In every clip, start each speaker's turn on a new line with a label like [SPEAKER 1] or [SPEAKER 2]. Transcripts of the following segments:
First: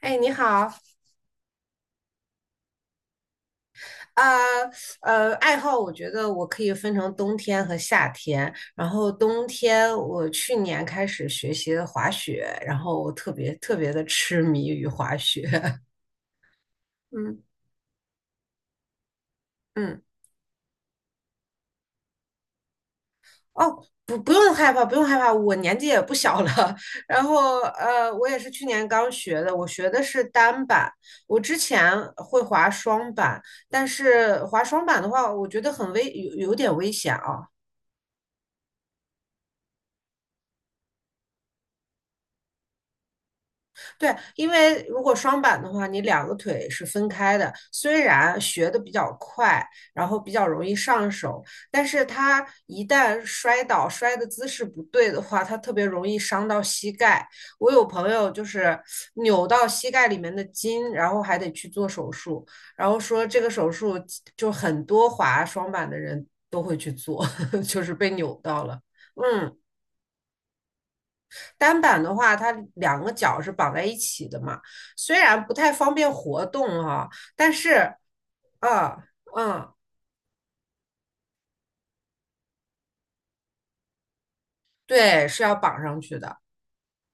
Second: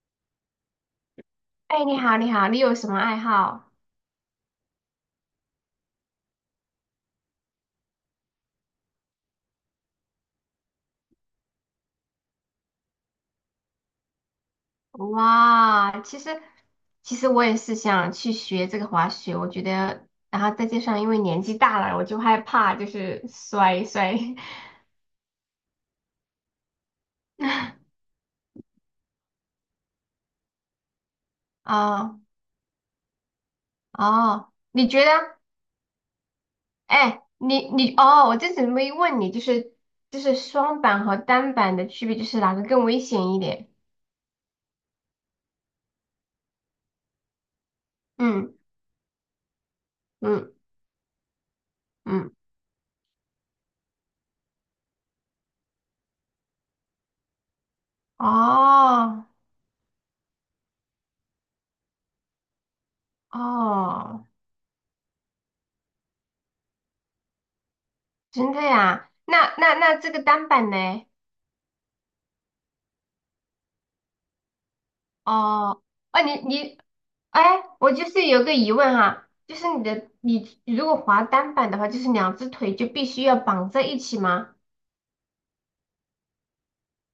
[SPEAKER 1] 哎，你好，
[SPEAKER 2] 哎，你好，你好，你有什么爱好？
[SPEAKER 1] 呃爱好我觉得我可以分成冬天和夏天。然后冬天我去年开始学习了滑雪，然后我特别的痴迷于滑雪。
[SPEAKER 2] 哇，其实
[SPEAKER 1] 嗯
[SPEAKER 2] 我也是想去学这个滑雪，我觉
[SPEAKER 1] 嗯，
[SPEAKER 2] 得，然后再加上因为年纪大了，我就害怕就是
[SPEAKER 1] 哦，
[SPEAKER 2] 摔。
[SPEAKER 1] 不用害怕，不用害怕，我年纪也不小了。然后 我也是去年刚学的，我学的是单板。我之前
[SPEAKER 2] 啊，
[SPEAKER 1] 会滑双板，但是
[SPEAKER 2] 哦，
[SPEAKER 1] 滑双
[SPEAKER 2] 你
[SPEAKER 1] 板
[SPEAKER 2] 觉
[SPEAKER 1] 的
[SPEAKER 2] 得？
[SPEAKER 1] 话，我觉得很危，有点危险
[SPEAKER 2] 哎，
[SPEAKER 1] 啊。
[SPEAKER 2] 你哦，我这次没问你，就是双板和单板的区别，就是哪个更危险一点？
[SPEAKER 1] 对，因为如果双板的话，你两个腿是分开的。虽然
[SPEAKER 2] 嗯
[SPEAKER 1] 学的比较快，然后比较
[SPEAKER 2] 嗯
[SPEAKER 1] 容易上手，但是
[SPEAKER 2] 嗯，
[SPEAKER 1] 它一旦摔倒，摔的姿势不对的话，它特别容易伤到膝盖。我有朋友就是
[SPEAKER 2] 哦
[SPEAKER 1] 扭到膝盖里面的筋，然后还得去做手术，然后说这个手术
[SPEAKER 2] 哦，
[SPEAKER 1] 就很多滑双板的人都会去做，就是被扭
[SPEAKER 2] 真的
[SPEAKER 1] 到了。
[SPEAKER 2] 呀？那
[SPEAKER 1] 嗯。
[SPEAKER 2] 那那这个单板呢？
[SPEAKER 1] 单板的话，它两个脚是绑在一起的嘛，虽然不太
[SPEAKER 2] 哦，
[SPEAKER 1] 方便
[SPEAKER 2] 啊，你
[SPEAKER 1] 活
[SPEAKER 2] 你，
[SPEAKER 1] 动哈、
[SPEAKER 2] 哎，
[SPEAKER 1] 但
[SPEAKER 2] 我
[SPEAKER 1] 是，
[SPEAKER 2] 就是有个疑问
[SPEAKER 1] 嗯
[SPEAKER 2] 哈，就是
[SPEAKER 1] 嗯，
[SPEAKER 2] 你如果滑单板的话，就是两只腿就必须要绑在一起吗？
[SPEAKER 1] 对，是要绑上去的。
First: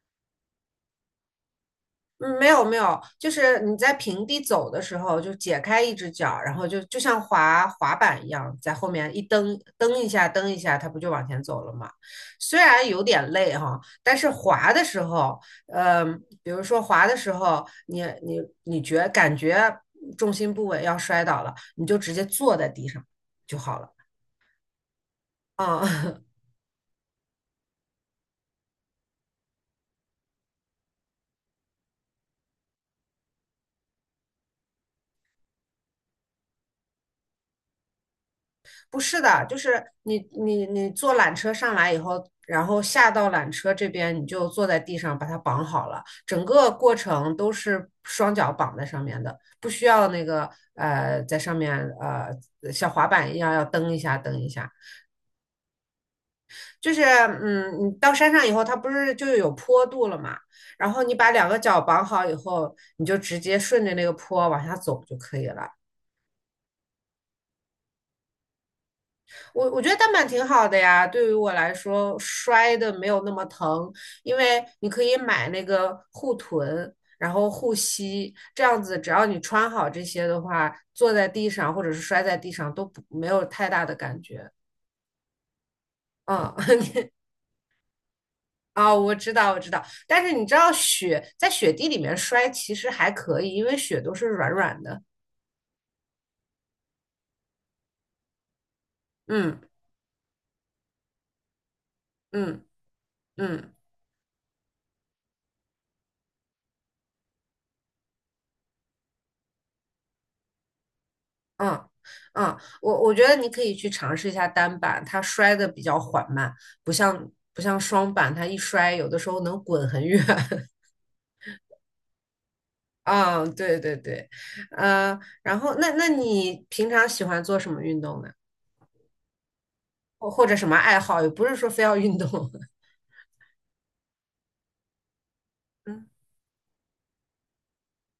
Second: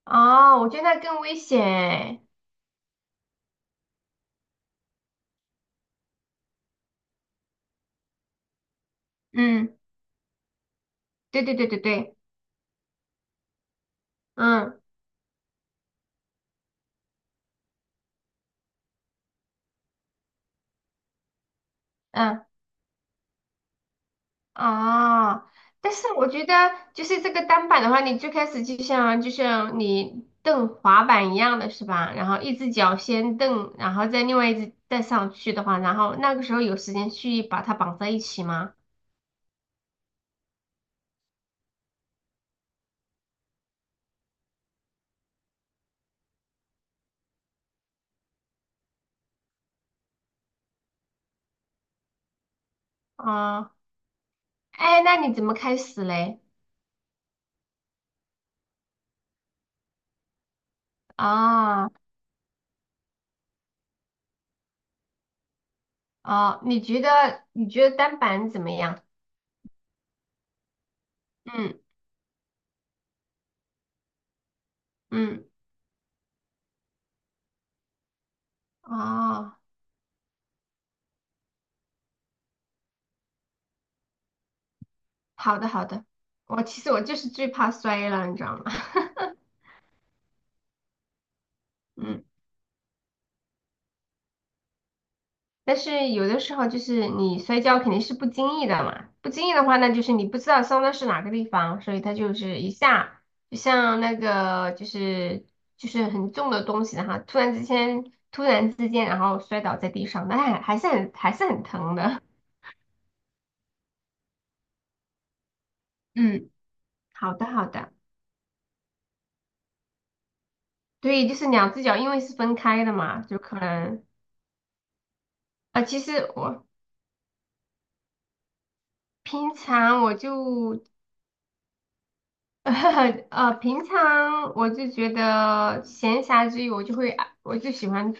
[SPEAKER 2] 哦，我觉得那更危险欸。
[SPEAKER 1] 嗯，没有没有，就是你在平地走的时候，就解开一只脚，然后就像滑滑板一样，在后面一蹬
[SPEAKER 2] 嗯，
[SPEAKER 1] 蹬一下，蹬一下，它不就往前
[SPEAKER 2] 对对
[SPEAKER 1] 走
[SPEAKER 2] 对
[SPEAKER 1] 了
[SPEAKER 2] 对
[SPEAKER 1] 吗？
[SPEAKER 2] 对，
[SPEAKER 1] 虽然有点累哈，但是滑
[SPEAKER 2] 嗯
[SPEAKER 1] 的时候，呃，比如说滑的时候，你感觉重心不稳要摔倒了，你就直接
[SPEAKER 2] 嗯，
[SPEAKER 1] 坐在地上就好了。
[SPEAKER 2] 哦，
[SPEAKER 1] 啊。
[SPEAKER 2] 但是 我觉得就是这个单板的话，你最开始就像你蹬滑板一样的是吧？然后一只脚先蹬，然后再另外一只再上去的话，然后那个时候有时间去把它绑在一起吗？
[SPEAKER 1] 不是的，就是你坐缆车上来以后，然后下到缆车这边，你就坐在地上把它绑好了，整个过程都是双脚绑在上面的，不需要那个在上面像滑板一样要
[SPEAKER 2] 啊。
[SPEAKER 1] 蹬一下。
[SPEAKER 2] 哎，那你怎么开始嘞？
[SPEAKER 1] 就是嗯，你到山上以后，它不是就有坡度了嘛，然后你把两个脚
[SPEAKER 2] 啊，
[SPEAKER 1] 绑好以后，你就直接顺着那个坡往下走就可以了。
[SPEAKER 2] 哦，你觉得单板怎么样？
[SPEAKER 1] 我觉得单板挺好的呀，对于我来
[SPEAKER 2] 嗯
[SPEAKER 1] 说，摔的没有那么疼，因为你可以
[SPEAKER 2] 嗯，
[SPEAKER 1] 买那个护臀，然后护膝，这样子只要你
[SPEAKER 2] 哦，
[SPEAKER 1] 穿好这些的话，坐在地上或者是摔在地上都不没有太大的感觉。
[SPEAKER 2] 好的好的，
[SPEAKER 1] 嗯，
[SPEAKER 2] 我其实我就是最怕摔了，你知道吗？
[SPEAKER 1] 啊，我知道，我知道，但是你知道雪在雪地里 面
[SPEAKER 2] 嗯，
[SPEAKER 1] 摔其实还可以，因为雪都是软软的。
[SPEAKER 2] 但是有的时候就是你摔跤肯定是不经意的嘛，不经意
[SPEAKER 1] 嗯
[SPEAKER 2] 的话呢，那就是你不知道伤的是哪个地方，所以它就是
[SPEAKER 1] 嗯
[SPEAKER 2] 一下。就
[SPEAKER 1] 嗯。
[SPEAKER 2] 像那个就是就是很重的东西，然后突然之间，然后摔倒在地上，但还是很
[SPEAKER 1] 嗯
[SPEAKER 2] 疼的。
[SPEAKER 1] 嗯，我觉得你可以去尝试一下单板，它摔的比较 缓
[SPEAKER 2] 嗯。
[SPEAKER 1] 慢，不像
[SPEAKER 2] 好的，
[SPEAKER 1] 不
[SPEAKER 2] 好
[SPEAKER 1] 像
[SPEAKER 2] 的，
[SPEAKER 1] 双板，它一摔有的时候能滚很远。
[SPEAKER 2] 对，就是两只脚，因为是分开的嘛，就
[SPEAKER 1] 啊，
[SPEAKER 2] 可
[SPEAKER 1] 对对
[SPEAKER 2] 能。
[SPEAKER 1] 对，然后
[SPEAKER 2] 啊，呃，
[SPEAKER 1] 那
[SPEAKER 2] 其
[SPEAKER 1] 那
[SPEAKER 2] 实
[SPEAKER 1] 你
[SPEAKER 2] 我
[SPEAKER 1] 平常喜欢做什么运动呢？
[SPEAKER 2] 平常我
[SPEAKER 1] 或或者什么
[SPEAKER 2] 就
[SPEAKER 1] 爱好？也不是说非要运动。
[SPEAKER 2] 呃，平常我就觉得
[SPEAKER 1] 嗯
[SPEAKER 2] 闲暇之余，我就会，我就喜欢就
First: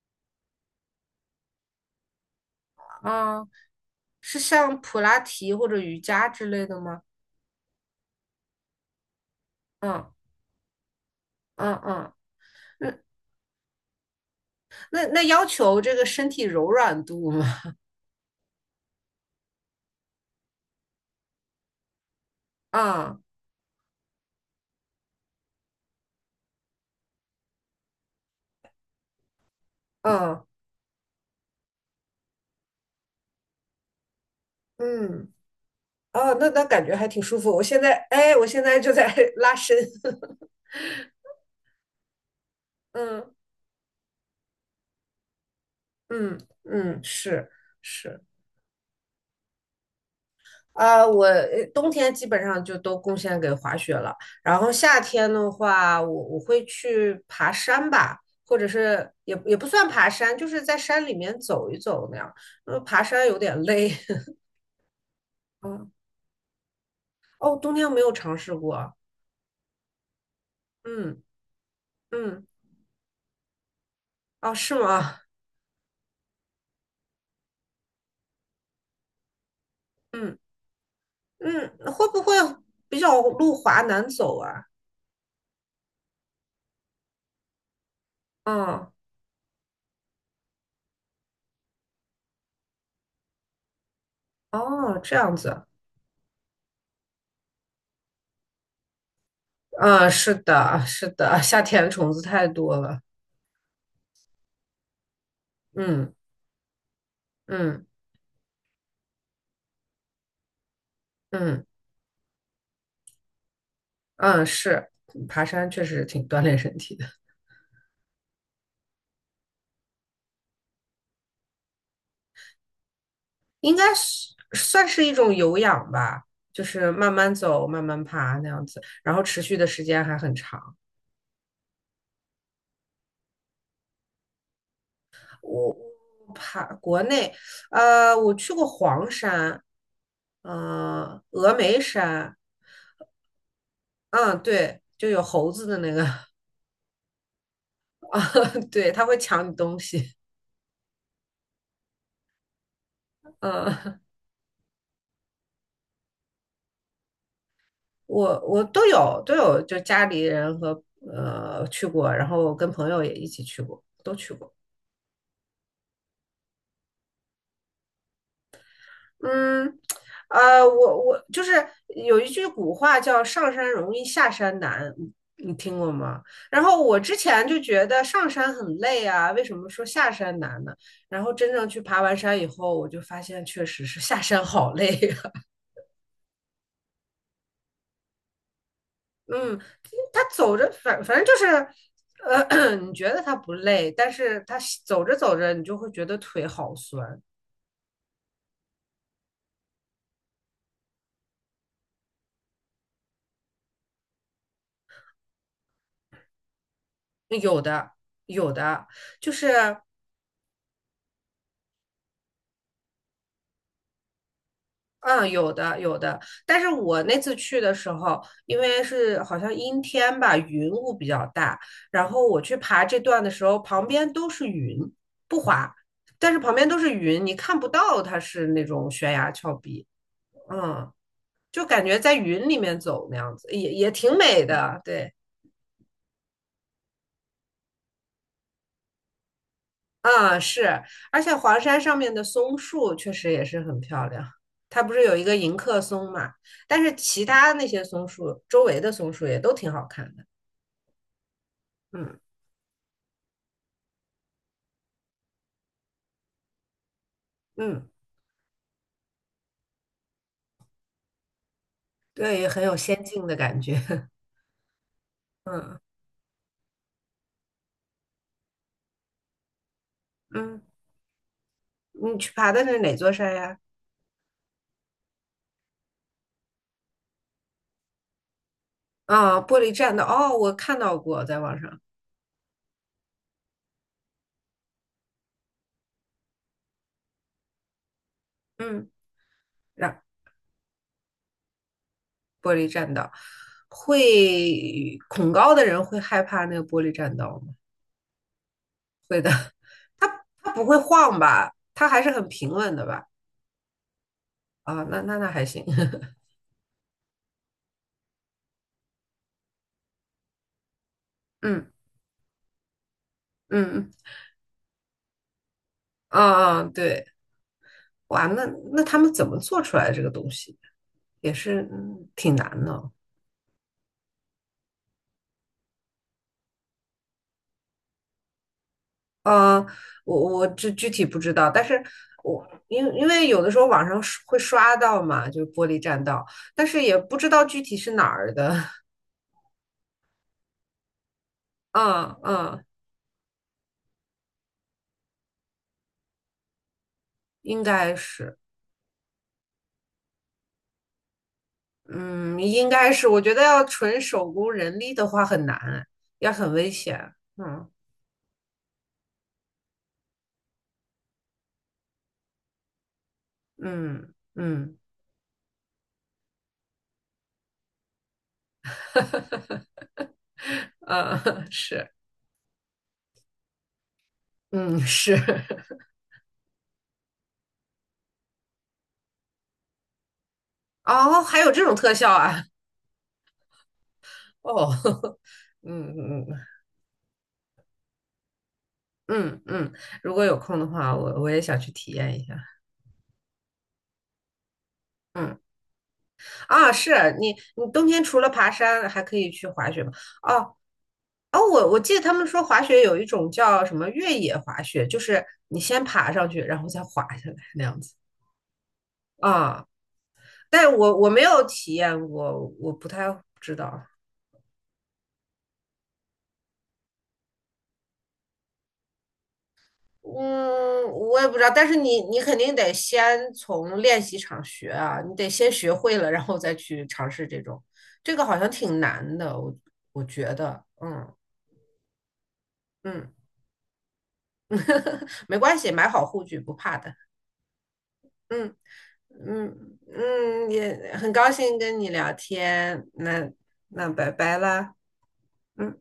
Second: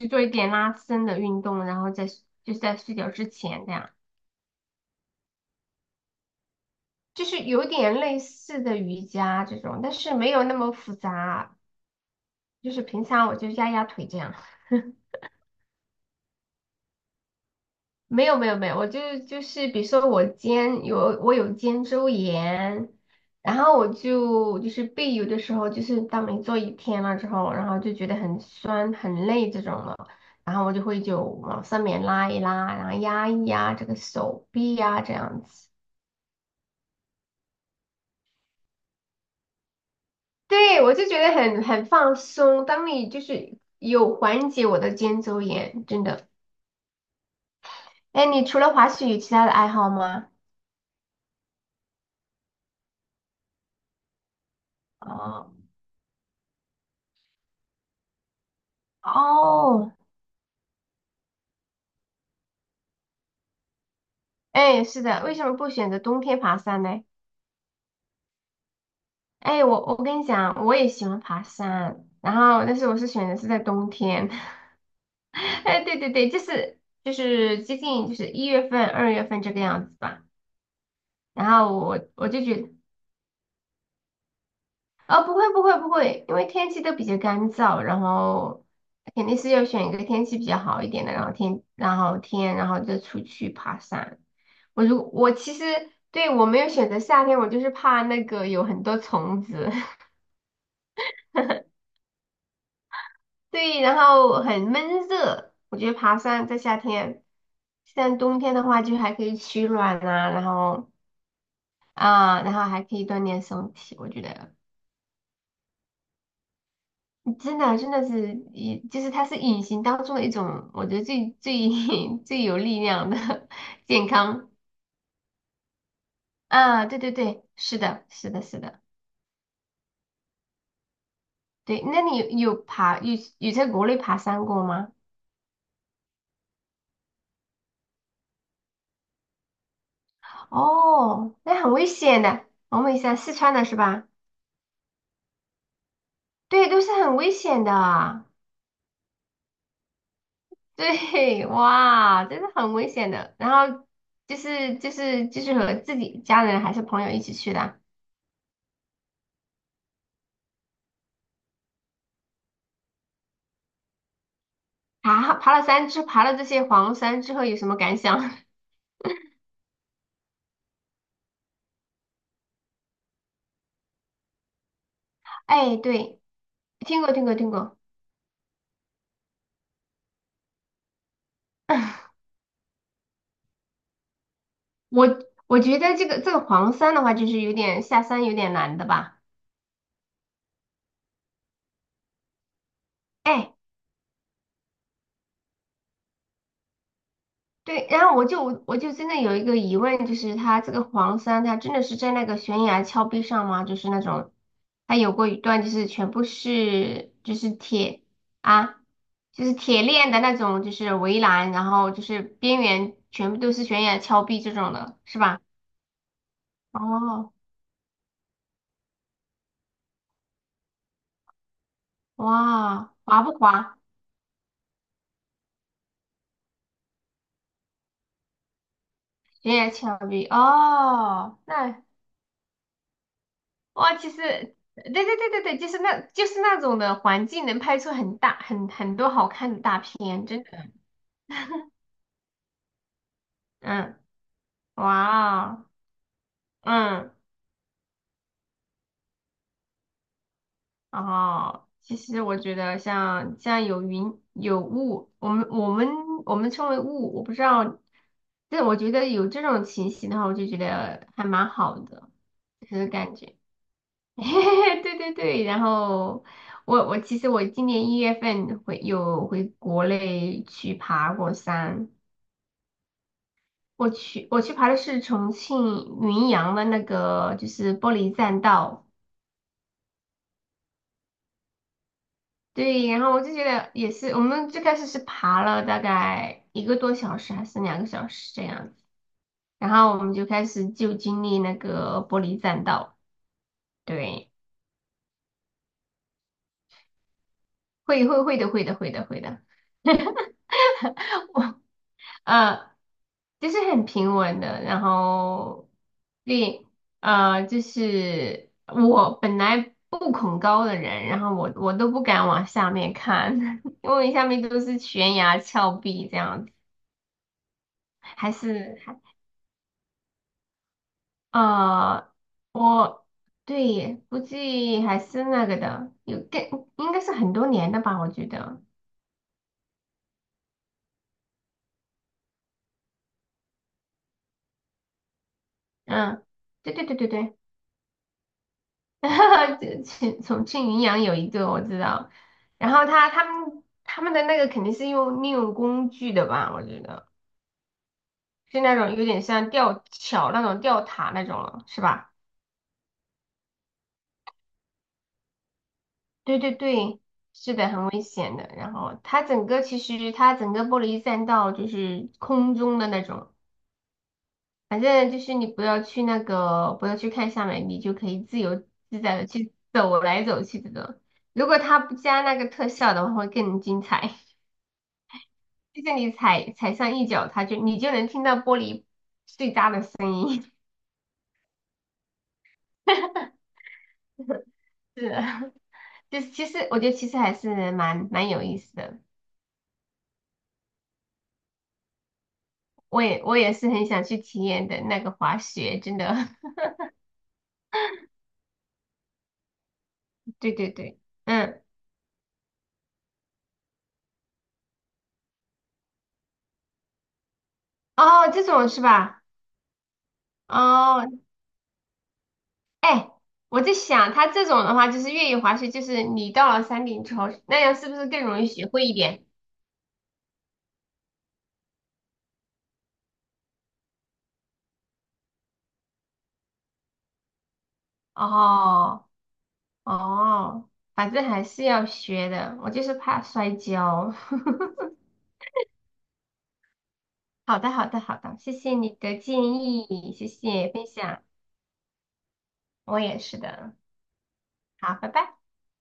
[SPEAKER 2] 是做一点拉伸的运动，然后在就是在睡觉之
[SPEAKER 1] 啊，
[SPEAKER 2] 前这样。
[SPEAKER 1] 是像普拉提或者瑜伽之类的吗？
[SPEAKER 2] 就是有点类似的瑜伽这种，但
[SPEAKER 1] 嗯
[SPEAKER 2] 是没有那么复杂，
[SPEAKER 1] 嗯嗯，
[SPEAKER 2] 就是
[SPEAKER 1] 那
[SPEAKER 2] 平常我就压压腿这样。
[SPEAKER 1] 那要求这个身体柔软度吗？
[SPEAKER 2] 没有没有没有，我就是比如说我我有肩周 炎，
[SPEAKER 1] 啊
[SPEAKER 2] 然后我就是背有的时候就是当你做一天了之后，然后就觉得很酸很累这种了，
[SPEAKER 1] 嗯
[SPEAKER 2] 然后我就会就往上面拉一拉，然后压一压这个手臂呀、这
[SPEAKER 1] 嗯。
[SPEAKER 2] 样子。
[SPEAKER 1] 哦，那那感觉还挺舒服。我现在，哎，我现在就在 拉伸。
[SPEAKER 2] 对，我就觉得很很放松。当你就
[SPEAKER 1] 嗯
[SPEAKER 2] 是有缓解我的肩周炎，真的。
[SPEAKER 1] 嗯嗯，是是
[SPEAKER 2] 哎，你除了滑雪有其他的爱好吗？
[SPEAKER 1] 啊，我冬天基本上就都贡献给滑雪了，然后夏天的
[SPEAKER 2] 哦
[SPEAKER 1] 话，我会去爬山吧，或者是也也不算
[SPEAKER 2] 哦，
[SPEAKER 1] 爬山，就是在山里面走一走那样。呃，爬山有点累。
[SPEAKER 2] 哎，是的，为什么 不选
[SPEAKER 1] 嗯，
[SPEAKER 2] 择冬天爬山呢？
[SPEAKER 1] 哦，冬天没有尝试过。
[SPEAKER 2] 哎，我跟你讲，我也喜欢
[SPEAKER 1] 嗯
[SPEAKER 2] 爬山，然
[SPEAKER 1] 嗯，
[SPEAKER 2] 后但是我是选择是在冬天。
[SPEAKER 1] 哦，是吗？
[SPEAKER 2] 哎，对对对，就是接近就是一月份、二月份这个样子吧。
[SPEAKER 1] 嗯
[SPEAKER 2] 然
[SPEAKER 1] 嗯，
[SPEAKER 2] 后
[SPEAKER 1] 会
[SPEAKER 2] 我
[SPEAKER 1] 不
[SPEAKER 2] 我
[SPEAKER 1] 会
[SPEAKER 2] 就觉得，
[SPEAKER 1] 比较路滑难走啊？
[SPEAKER 2] 哦，不会不会不会，因为天气都比较干燥，然后
[SPEAKER 1] 嗯。
[SPEAKER 2] 肯定是要选一个天气比较好一点的，然后天然后天然后再出去爬山。我
[SPEAKER 1] 哦，
[SPEAKER 2] 如
[SPEAKER 1] 这
[SPEAKER 2] 我
[SPEAKER 1] 样
[SPEAKER 2] 其实
[SPEAKER 1] 子，
[SPEAKER 2] 对，我没有选择夏天，我就是怕那个有很多虫子。
[SPEAKER 1] 嗯，是的，是的，夏天虫子太多了，
[SPEAKER 2] 对，然后很闷热，我觉得
[SPEAKER 1] 嗯
[SPEAKER 2] 爬山在夏天，
[SPEAKER 1] 嗯
[SPEAKER 2] 像冬天的话就还可以取暖啊，然后
[SPEAKER 1] 嗯
[SPEAKER 2] 啊，然后还可以锻炼身体，我觉
[SPEAKER 1] 嗯，
[SPEAKER 2] 得
[SPEAKER 1] 是，爬山确实挺锻炼身体的，
[SPEAKER 2] 真的真的是隐，就是它是隐形当中的一种，我觉得最 最有力量的
[SPEAKER 1] 应 该
[SPEAKER 2] 健
[SPEAKER 1] 是
[SPEAKER 2] 康。
[SPEAKER 1] 算是一种有氧吧，就
[SPEAKER 2] 啊，
[SPEAKER 1] 是
[SPEAKER 2] 对对
[SPEAKER 1] 慢慢
[SPEAKER 2] 对，
[SPEAKER 1] 走，
[SPEAKER 2] 是
[SPEAKER 1] 慢慢
[SPEAKER 2] 的，是
[SPEAKER 1] 爬
[SPEAKER 2] 的，
[SPEAKER 1] 那
[SPEAKER 2] 是
[SPEAKER 1] 样子，
[SPEAKER 2] 的。
[SPEAKER 1] 然后持续的时间还很长。
[SPEAKER 2] 对，那你有在国内爬山过吗？
[SPEAKER 1] 我我爬国内，我去过黄山，
[SPEAKER 2] 哦，
[SPEAKER 1] 峨
[SPEAKER 2] 那很
[SPEAKER 1] 眉
[SPEAKER 2] 危险
[SPEAKER 1] 山，
[SPEAKER 2] 的，我问一下，四川的是吧？
[SPEAKER 1] 嗯，对，就有猴子的那个，
[SPEAKER 2] 对，都是很危险
[SPEAKER 1] 啊，
[SPEAKER 2] 的。
[SPEAKER 1] 对，它会抢你东西，
[SPEAKER 2] 对，哇，真的很危险的。然后
[SPEAKER 1] 嗯。
[SPEAKER 2] 就是和自己家人还是朋友一起去的。
[SPEAKER 1] 我我都有都有，就家里人和去过，然后我跟朋友也一起去过，都去过。
[SPEAKER 2] 啊，爬了这些黄山之后有什么感想？
[SPEAKER 1] 嗯，我就是有一句古话叫“上山容易下山难”，你
[SPEAKER 2] 哎，
[SPEAKER 1] 听过
[SPEAKER 2] 对，
[SPEAKER 1] 吗？然后我
[SPEAKER 2] 听过
[SPEAKER 1] 之
[SPEAKER 2] 听过
[SPEAKER 1] 前
[SPEAKER 2] 听
[SPEAKER 1] 就
[SPEAKER 2] 过。
[SPEAKER 1] 觉得上山很累啊，为什么说下山难呢？然后真正去爬 完山以后，我就发现确实是下山好累
[SPEAKER 2] 我
[SPEAKER 1] 呀、
[SPEAKER 2] 我觉得这个黄山的话，就是有点下山有点难的吧。
[SPEAKER 1] 嗯，他走着反正就是，你觉得他
[SPEAKER 2] 哎，
[SPEAKER 1] 不累，但是他走着，你就会觉得腿好酸。
[SPEAKER 2] 对，然后我真的有一个疑问，就是它这个黄山，它真的是在那个悬崖峭壁上吗？就是那种，它有过一段就是全部是
[SPEAKER 1] 有的，
[SPEAKER 2] 铁，
[SPEAKER 1] 有
[SPEAKER 2] 啊，
[SPEAKER 1] 的，就
[SPEAKER 2] 就是
[SPEAKER 1] 是，
[SPEAKER 2] 铁链的那种，就是围栏，然后就是边缘全部都是悬崖峭壁这种的，是
[SPEAKER 1] 嗯，
[SPEAKER 2] 吧？
[SPEAKER 1] 有的，有的。但是我那
[SPEAKER 2] 哦，
[SPEAKER 1] 次去的时候，因为是好像阴天吧，云雾比较大，然后我去爬
[SPEAKER 2] 哇，
[SPEAKER 1] 这段
[SPEAKER 2] 滑
[SPEAKER 1] 的
[SPEAKER 2] 不
[SPEAKER 1] 时候，
[SPEAKER 2] 滑？
[SPEAKER 1] 旁边都是云，不滑，但是旁边都是云，你看不到它是那种悬崖峭
[SPEAKER 2] 悬崖
[SPEAKER 1] 壁。
[SPEAKER 2] 峭壁，
[SPEAKER 1] 嗯，
[SPEAKER 2] 哦，
[SPEAKER 1] 就
[SPEAKER 2] 那
[SPEAKER 1] 感觉在云里面走那样子，也也
[SPEAKER 2] 哇，其
[SPEAKER 1] 挺
[SPEAKER 2] 实，
[SPEAKER 1] 美的。
[SPEAKER 2] 对对
[SPEAKER 1] 对，
[SPEAKER 2] 对对对，就是那，就是那种的环境能拍出很大、很多好看的大片，
[SPEAKER 1] 啊，
[SPEAKER 2] 真的。
[SPEAKER 1] 是，而且黄山上面的松树确实也是很
[SPEAKER 2] 嗯，
[SPEAKER 1] 漂亮。它不是有一个迎
[SPEAKER 2] 哇，
[SPEAKER 1] 客松嘛？但是
[SPEAKER 2] 嗯，
[SPEAKER 1] 其他那些松树，周围的松树也都挺好看的。
[SPEAKER 2] 哦，其
[SPEAKER 1] 嗯
[SPEAKER 2] 实我觉得像像有云有雾，我们称为雾，我不知道，
[SPEAKER 1] 嗯，
[SPEAKER 2] 但我觉得有这种情形的话，我就觉得还蛮好的，
[SPEAKER 1] 对，很
[SPEAKER 2] 就
[SPEAKER 1] 有
[SPEAKER 2] 是
[SPEAKER 1] 仙
[SPEAKER 2] 感
[SPEAKER 1] 境的
[SPEAKER 2] 觉。
[SPEAKER 1] 感觉。
[SPEAKER 2] 对对对，然
[SPEAKER 1] 嗯
[SPEAKER 2] 后我我其实我今年一月份回有回国内
[SPEAKER 1] 嗯，
[SPEAKER 2] 去爬过山。
[SPEAKER 1] 你去爬的是哪座山呀？
[SPEAKER 2] 我去爬的是重庆云阳的那个，就是玻璃栈道。
[SPEAKER 1] 啊，玻璃栈道。哦，我看到过，在网上。
[SPEAKER 2] 对，然后我就觉得也是，我们最开始是爬了大概一个多小时还是两个小时这样子，
[SPEAKER 1] 嗯，
[SPEAKER 2] 然后我
[SPEAKER 1] 让
[SPEAKER 2] 们就开始就经历那个玻璃
[SPEAKER 1] 玻
[SPEAKER 2] 栈
[SPEAKER 1] 璃栈
[SPEAKER 2] 道。
[SPEAKER 1] 道，
[SPEAKER 2] 对，
[SPEAKER 1] 会恐高的人会害怕那个玻璃栈道吗？
[SPEAKER 2] 会会会的，会的，会的，
[SPEAKER 1] 会
[SPEAKER 2] 会
[SPEAKER 1] 的，
[SPEAKER 2] 的。
[SPEAKER 1] 它不会晃吧？它还是很平
[SPEAKER 2] 呃，
[SPEAKER 1] 稳的吧？
[SPEAKER 2] 就是很平稳的，然
[SPEAKER 1] 啊，那那那还行。
[SPEAKER 2] 后 对。呃，就是我本来不恐高的人，然后我
[SPEAKER 1] 嗯
[SPEAKER 2] 我都不敢往下面
[SPEAKER 1] 嗯
[SPEAKER 2] 看，因
[SPEAKER 1] 嗯
[SPEAKER 2] 为下面都是悬崖峭壁这样子，
[SPEAKER 1] 啊，对，哇，
[SPEAKER 2] 还
[SPEAKER 1] 那
[SPEAKER 2] 是。
[SPEAKER 1] 那他们怎么做出来这个东西？也是嗯
[SPEAKER 2] 呃，
[SPEAKER 1] 挺难的。
[SPEAKER 2] 我对，估计还是那个的，应该是很多年的吧，我觉得。
[SPEAKER 1] 啊。我我这具体不知道，但是我因为有的时候网上刷会刷到嘛，就是玻璃栈
[SPEAKER 2] 嗯，
[SPEAKER 1] 道，但
[SPEAKER 2] 对
[SPEAKER 1] 是
[SPEAKER 2] 对
[SPEAKER 1] 也
[SPEAKER 2] 对对
[SPEAKER 1] 不知
[SPEAKER 2] 对。
[SPEAKER 1] 道具体是哪儿的。
[SPEAKER 2] 哈，哈，重庆云阳有一个我知道，
[SPEAKER 1] 嗯嗯，
[SPEAKER 2] 然后他们的那个肯定是用利用工具的吧，我觉得
[SPEAKER 1] 应该是。
[SPEAKER 2] 是那种有点像吊桥那种吊塔那种了，是吧？
[SPEAKER 1] 嗯，应该是，我觉得要纯手工人力的话很难，也
[SPEAKER 2] 对
[SPEAKER 1] 很
[SPEAKER 2] 对
[SPEAKER 1] 危
[SPEAKER 2] 对，
[SPEAKER 1] 险。
[SPEAKER 2] 是
[SPEAKER 1] 嗯
[SPEAKER 2] 的，很危险的。然后它整个玻璃栈道就是空中的那种，
[SPEAKER 1] 嗯嗯，
[SPEAKER 2] 反正就是你不要去那个不要去看下面，你就可以自由自在的去走来走去这种。
[SPEAKER 1] 呃，
[SPEAKER 2] 如 果它
[SPEAKER 1] 是，
[SPEAKER 2] 不加那个特效的话，会更精彩。
[SPEAKER 1] 嗯是，
[SPEAKER 2] 就是你踩上一脚，它就你就能听到玻璃碎渣的声音。
[SPEAKER 1] 哦，还有这种特效啊，哦，
[SPEAKER 2] 是的。
[SPEAKER 1] 嗯
[SPEAKER 2] 就
[SPEAKER 1] 嗯
[SPEAKER 2] 是其实我觉得其实还是蛮有意思的。
[SPEAKER 1] 嗯嗯，如果有空的话，我也想去体验一下。
[SPEAKER 2] 我也是很想去体验的那个
[SPEAKER 1] 嗯
[SPEAKER 2] 滑雪，真的。
[SPEAKER 1] 啊，是你冬天除了爬山，还可以去滑雪吗？
[SPEAKER 2] 对
[SPEAKER 1] 哦
[SPEAKER 2] 对对，
[SPEAKER 1] 哦，
[SPEAKER 2] 嗯，
[SPEAKER 1] 我记得他们说滑雪有一种叫什么越野滑雪，就是你先爬上去，然后再滑下来那样子。
[SPEAKER 2] 哦，这种是吧？
[SPEAKER 1] 啊但我
[SPEAKER 2] 哦，
[SPEAKER 1] 我没有体验过，我不
[SPEAKER 2] 哎，
[SPEAKER 1] 太知
[SPEAKER 2] 我在
[SPEAKER 1] 道。
[SPEAKER 2] 想，它这种的话就是越野滑雪，就是你到了山顶之后，那样是不是更容易学会一点？
[SPEAKER 1] 嗯，我也不知道，但是你肯定得先从练习场学啊，你得先学会了，然后再去尝试这种，这个好像挺
[SPEAKER 2] 哦
[SPEAKER 1] 难的，我我觉得，
[SPEAKER 2] 哦，反
[SPEAKER 1] 嗯
[SPEAKER 2] 正还是要学的，我就是
[SPEAKER 1] 嗯，
[SPEAKER 2] 怕摔跤。
[SPEAKER 1] 没关系，买好护具不怕的，
[SPEAKER 2] 好的，好的，好的，谢
[SPEAKER 1] 嗯
[SPEAKER 2] 谢你的建
[SPEAKER 1] 嗯
[SPEAKER 2] 议，谢
[SPEAKER 1] 嗯，
[SPEAKER 2] 谢分
[SPEAKER 1] 也很
[SPEAKER 2] 享，
[SPEAKER 1] 高兴跟你聊天，
[SPEAKER 2] 我也
[SPEAKER 1] 那
[SPEAKER 2] 是的。
[SPEAKER 1] 那拜拜啦，
[SPEAKER 2] 好，拜拜。
[SPEAKER 1] 嗯。